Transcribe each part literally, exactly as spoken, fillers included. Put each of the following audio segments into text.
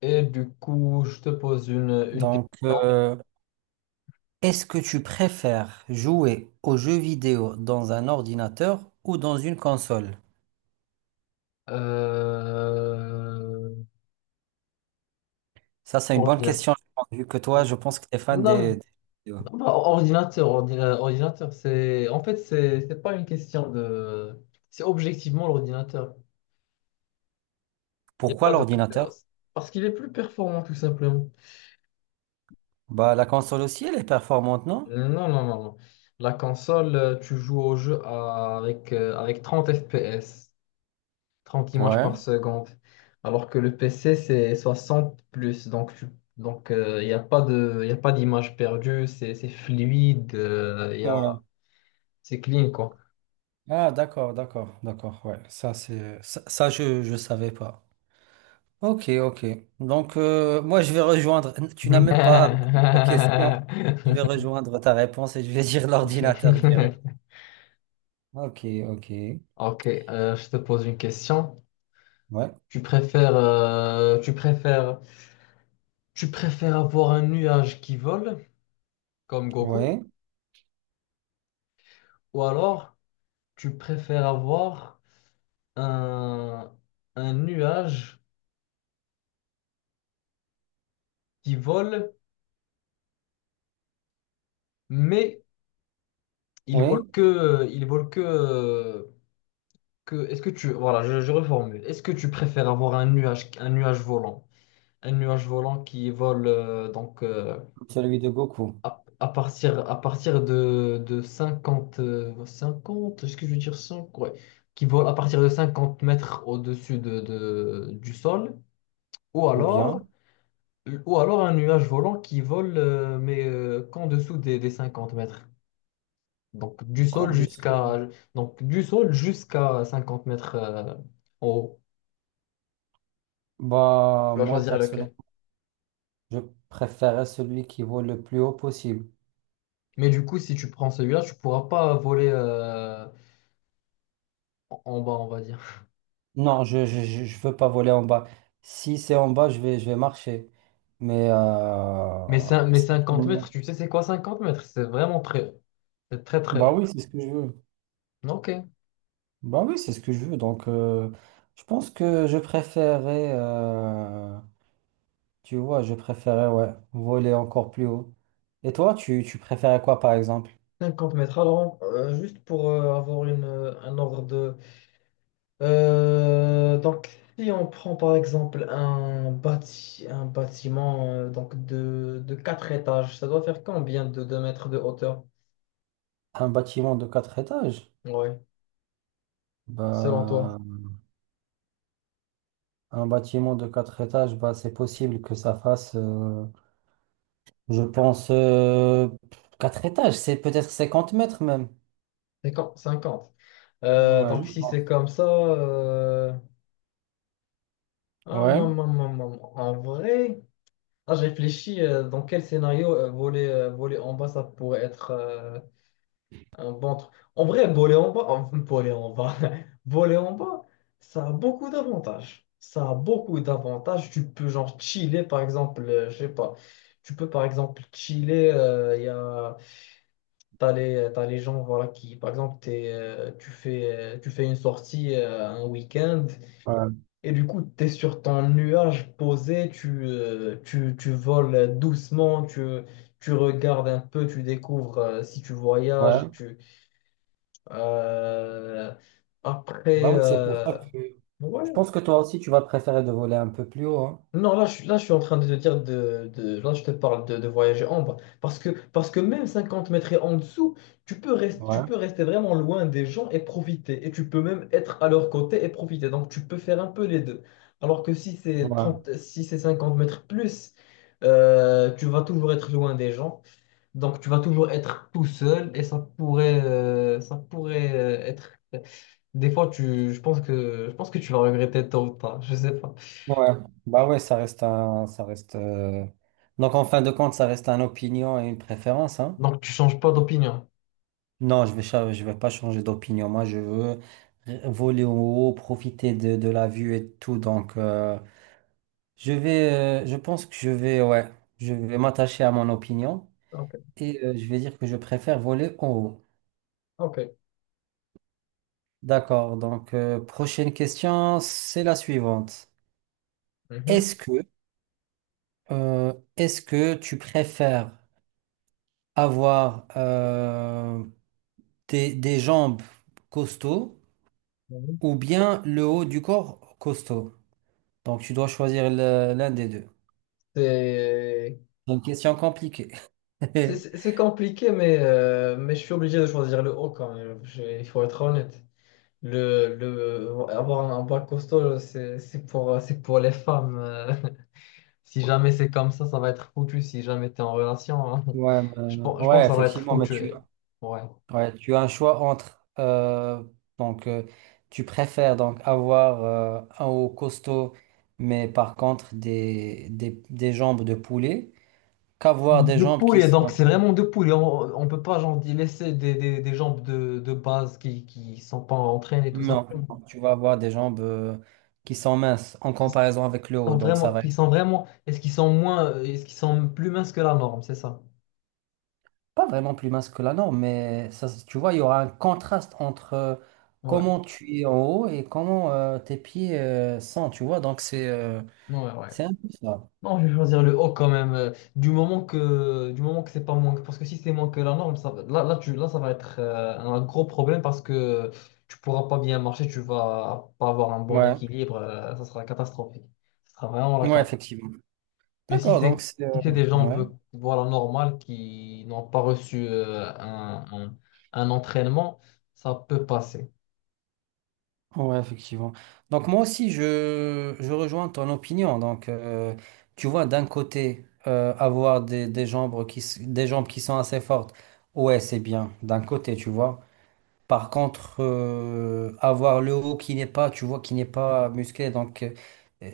Et du coup, je te pose une, une Donc, question. euh, Est-ce que tu préfères jouer aux jeux vidéo dans un ordinateur ou dans une console? Euh... Ça, c'est une bonne Ordinateur. question, je pense, vu que toi, je pense que tu es Non, fan des, non, des jeux vidéo. bah, ordinateur, ordina- ordinateur, c'est... En fait, c'est c'est pas une question de... C'est objectivement l'ordinateur. Il n'y a Pourquoi pas de l'ordinateur? préférence. Parce qu'il est plus performant, tout simplement. Bah, la console aussi, elle est performante, non? Non, non, non, non. La console, euh, tu joues au jeu à- avec, euh, avec trente F P S, trente images Ouais. par seconde. Alors que le P C, c'est soixante plus. Donc, tu- donc il n'y a pas de, y a pas d'image perdue. C'est c'est fluide. euh, y a, Ouais. C'est clean, quoi. Ah, d'accord, d'accord, d'accord. Ouais, ça, c'est ça, ça, je je savais pas. Ok, ok. Donc, euh, moi, je vais rejoindre. Tu n'as même pas posé la question. Je vais rejoindre ta réponse et je vais dire l'ordinateur direct. Ok, ok. Ok, euh, je te pose une question. Ouais, Tu préfères, euh, tu préfères, tu préfères avoir un nuage qui vole, comme Goku, ouais, ou alors tu préfères avoir un, un nuage qui vole. Mais Ils volent ouais, que, ils volent que, que. Est-ce que tu, voilà, je, je reformule. Est-ce que tu préfères avoir un nuage, un nuage volant, un nuage volant qui vole, euh, donc, euh, celui de Goku. à, à partir, à partir de, de cinquante, euh, cinquante, est-ce que je veux dire cinq, ouais, qui vole à partir de cinquante mètres au-dessus de, de- du sol, ou Ou alors, bien, ou alors un nuage volant qui vole, euh, mais euh, qu'en dessous des, des cinquante mètres. Donc du camp sol de Seoul. jusqu'à donc du sol jusqu'à cinquante mètres, euh, en haut. Bah, Tu vas moi, choisir lequel? personnellement, je préférais celui qui vole le plus haut possible. Mais du coup, si tu prends celui-là, tu pourras pas voler, euh, en en bas, on va dire. Non, je, je, je je veux pas voler en bas. Si c'est en bas, je vais, je vais marcher. Mais, Mais, cin- euh, mais si- cinquante mètres, tu sais c'est quoi cinquante mètres? C'est vraiment très haut. C'est très très bah haut. oui, c'est ce que je veux. Ok. Bah oui, c'est ce que je veux. Donc, euh, je pense que je préférais, euh, tu vois, je préférais, ouais, voler encore plus haut. Et toi, tu, tu préférais quoi, par exemple? Cinquante mètres. Alors, euh, juste pour euh, avoir une, euh, un ordre de... Euh, donc, si on prend par exemple un, bâti- un bâtiment, euh, donc de, de quatre étages, ça doit faire combien de deux mètres de hauteur? Un bâtiment de quatre étages? Oui, selon toi. Bah, un bâtiment de quatre étages, bah, c'est possible que ça fasse, euh, je pense, euh, quatre étages, c'est peut-être cinquante mètres même. cinquante. cinquante. Euh, Ouais, je Donc, si c'est pense. comme ça, euh, hum, Ouais, hum, hum, hum, hum. En vrai, ah, j'ai réfléchi, euh, dans quel scénario, euh, voler, euh, voler en bas, ça pourrait être, euh, un bon truc. En vrai, voler en bas, en- voler en bas, voler en bas, ça a beaucoup d'avantages. Ça a beaucoup d'avantages. Tu peux, genre, chiller, par exemple, euh, je sais pas. Tu peux, par exemple, chiller. euh, Il T'as les, t'as les gens, voilà, qui, par exemple, t'es, euh, tu fais, euh, tu fais une sortie, euh, un week-end, ouais, et du coup, tu es sur ton nuage posé, tu, euh, tu, tu voles doucement, tu, tu regardes un peu, tu découvres, euh, si tu voyages. ouais. Tu, euh, Après, Bah oui, c'est pour ça euh, que ouais. je pense que toi aussi, tu vas préférer de voler un peu plus haut, hein. Non, là je, suis- là, je suis en train de te dire de, de- là, je te parle de, de voyager en bas. Parce que, parce que même cinquante mètres et en dessous, tu peux rester, tu Ouais, peux rester vraiment loin des gens et profiter. Et tu peux même être à leur côté et profiter. Donc, tu peux faire un peu les deux. Alors que si c'est ouais, trente si c'est cinquante mètres plus, euh, tu vas toujours être loin des gens. Donc, tu vas toujours être tout seul et ça pourrait, euh, ça pourrait euh, être. Des fois, tu, je pense que, je pense que tu vas regretter tôt ou tard. Je sais pas. ouais. Bah ouais, ça reste un, ça reste, euh, donc en fin de compte, ça reste un opinion et une préférence, hein. Donc, tu changes pas d'opinion. Non, je vais, cha- je vais pas changer d'opinion. Moi, je veux r- voler en haut, profiter de, de la vue et tout. Donc, euh, je vais, euh, je pense que je vais, ouais, je vais m'attacher à mon opinion Ok, et euh, je vais dire que je préfère voler en haut. ok. D'accord. Donc, euh, prochaine question, c'est la suivante. Mhm. Est-ce que, euh, est-ce que tu préfères avoir euh, des, des jambes costauds Mhm. ou bien le haut du corps costaud? Donc, tu dois choisir le- l'un des deux. C'est C'est une question compliquée. c'est- c'est- c'est compliqué, mais, euh, mais je suis obligé de choisir le haut quand même. Je- Il faut être honnête. Le, le, avoir un bac costaud, c'est c'est pour, c'est pour les femmes. euh. Si jamais c'est comme ça, ça va être foutu. Si jamais tu es en relation, hein. Ouais, Je, euh, pense- je pense ouais, que ça va être effectivement, mais foutu. tu, et- Ouais. ouais, tu as un choix entre, euh, donc, euh, tu préfères donc avoir euh, un haut costaud, mais par contre des, des, des jambes de poulet, qu'avoir des De jambes qui poulet, donc sont. c'est tu- vraiment de poulet. On, on peut pas, genre, y laisser des, des, des jambes de, de base qui qui sont pas entraînées, tout Non, simplement. non, tu vas avoir des jambes euh, qui sont minces en comparaison avec le haut. Sont Donc, ça vraiment, va qui être. sont vraiment, est-ce qu'ils sont moins, euh, est-ce qu'ils sont plus minces que la norme, c'est ça? Pas vraiment plus mince que la norme, mais ça, se- tu vois, il y aura un contraste entre euh, Ouais, comment tu es en haut et comment euh, tes pieds euh, sont, tu vois. Donc, c'est euh, ouais, ouais. c'est un peu ça. Non, je vais choisir le haut quand même. euh, du moment que, du moment que c'est pas moins, que- parce que si c'est moins que la norme, ça, va- là, là, tu, là, ça va être, euh, un gros problème parce que tu pourras pas bien marcher, tu vas pas avoir un bon Ouais, équilibre, euh, ça sera catastrophique. Ça sera vraiment la ouais, cata. effectivement. Mais si D'accord, donc c'est, c'est... euh, si c'est des gens un ouais, peu, voilà, normales qui n'ont pas reçu, euh, un, un un entraînement, ça peut passer. ouais, effectivement. Donc, moi aussi, je, je rejoins ton opinion. Donc, euh, tu vois, d'un côté, euh, avoir des, des jambes qui, s- des jambes qui sont assez fortes, ouais, c'est bien, d'un côté, tu vois. Par contre, euh, avoir le haut qui n'est pas, tu vois, qui n'est pas musclé, donc euh, euh,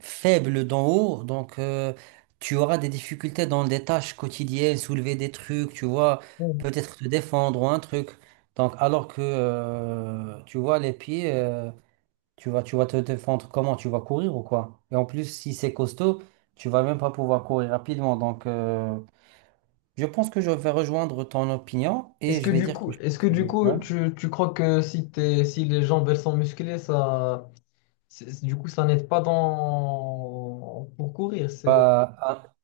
faible d'en haut, donc euh, tu auras des difficultés dans des tâches quotidiennes, soulever des trucs, tu vois, peut-être te défendre ou un truc. Donc, alors que, euh, tu vois, les pieds, euh, tu vas, tu vas te défendre comment? Tu vas courir ou quoi? Et en plus, si c'est costaud, tu vas même pas pouvoir courir rapidement. Donc, euh, je pense que je vais rejoindre ton opinion Est-ce et je que vais du dire que coup, je est-ce que du préfère- ouais. coup, tu, tu crois que si t'es, si les jambes elles sont musclées, ça, c'est- c'est- du coup, ça n'aide pas dans pour courir. C'est Bah,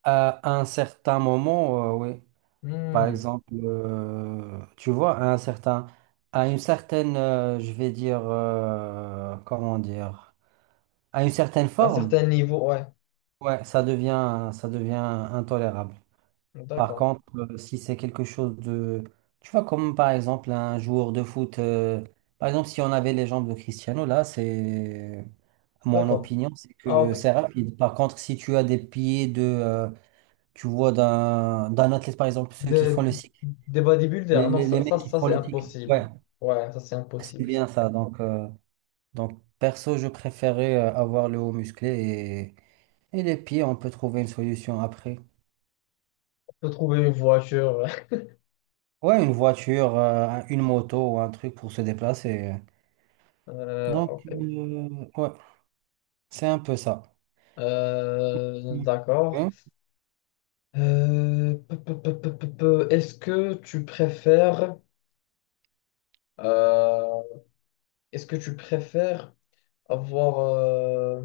à, à un certain moment, euh, oui. Par Hmm. exemple, euh, tu vois, à un certain, à une certaine, euh, je vais dire, euh, comment dire, à une certaine À un forme, certain niveau, ouais. ouais, ça devient, ça devient intolérable. Par D'accord, contre, euh, si c'est quelque chose de, tu vois, comme par exemple un joueur de foot, euh, par exemple, si on avait les jambes de Cristiano, là, c'est, mon d'accord. opinion, c'est Ah que ok. c'est rapide. Par contre, si tu as des pieds de euh, tu vois, d'un d'un athlète, par exemple, ceux qui Des, font le cycle, des les, bodybuilders, non, les, les ça, ça, mecs qui ça, font c'est le cycle. impossible. Ouais, Ouais, ça c'est c'est impossible. bien ça. Donc, euh, donc perso, je préférais euh, avoir le haut musclé et, et les pieds, on peut trouver une solution après. On peut trouver une voiture. Ouais, une voiture, euh, un- une moto ou un truc pour se déplacer. Euh, Donc, Ok. euh, ouais, c'est un peu ça. Euh, Mm. D'accord. Hein. Euh, peu, peu, peu, peu, peu, peu. Est-ce que tu préfères, euh, est-ce que tu préfères avoir. euh,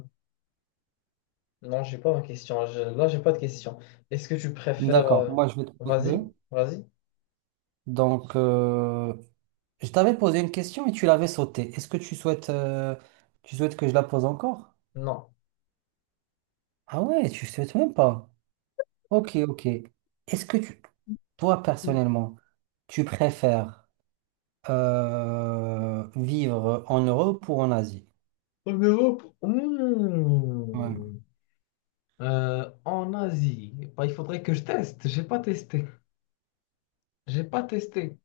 Non, j'ai pas ma question. Je- Là, j'ai pas de question. Est-ce que tu préfères. D'accord, euh, moi je vais te poser. Vas-y, vas-y. Donc, euh, je t'avais posé une question et tu l'avais sautée. Est-ce que tu souhaites, euh, tu souhaites que je la pose encore? Non. Ah ouais, tu souhaites même pas. Ok, ok. Est-ce que tu, toi personnellement, tu préfères euh, vivre en Europe ou en Asie? En Europe. Ouais. Mmh. Euh, en Asie. Bah, il faudrait que je teste. J'ai pas testé. J'ai pas testé.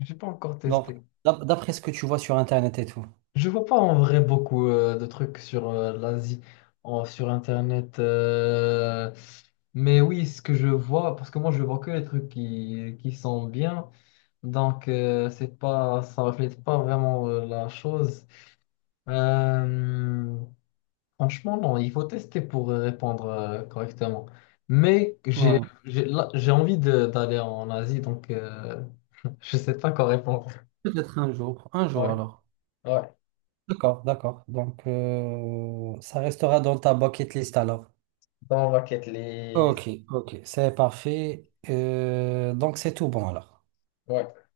J'ai pas encore Donc, testé. d'ap- d'après ce que tu vois sur Internet et tout. Je vois pas en vrai beaucoup, euh, de trucs sur, euh, l'Asie, en- sur Internet. euh, Mais oui, ce que je vois, parce que moi je vois que les trucs qui, qui sont bien. Donc, euh, c'est pas, ça reflète pas vraiment, euh, la chose. Euh, Franchement, non, il faut tester pour, euh, répondre, euh, correctement. Mais j'ai, Ouais. j'ai, là, j'ai envie de- d'aller en Asie, donc. Euh, je sais pas quoi répondre. Peut-être un jour. Un jour Ouais, alors. ouais. D'accord, d'accord. Donc, euh, ça restera dans ta bucket list alors. Dans ma quête Ok, list. ok, c'est parfait. Euh, donc, c'est tout bon alors. Ouais.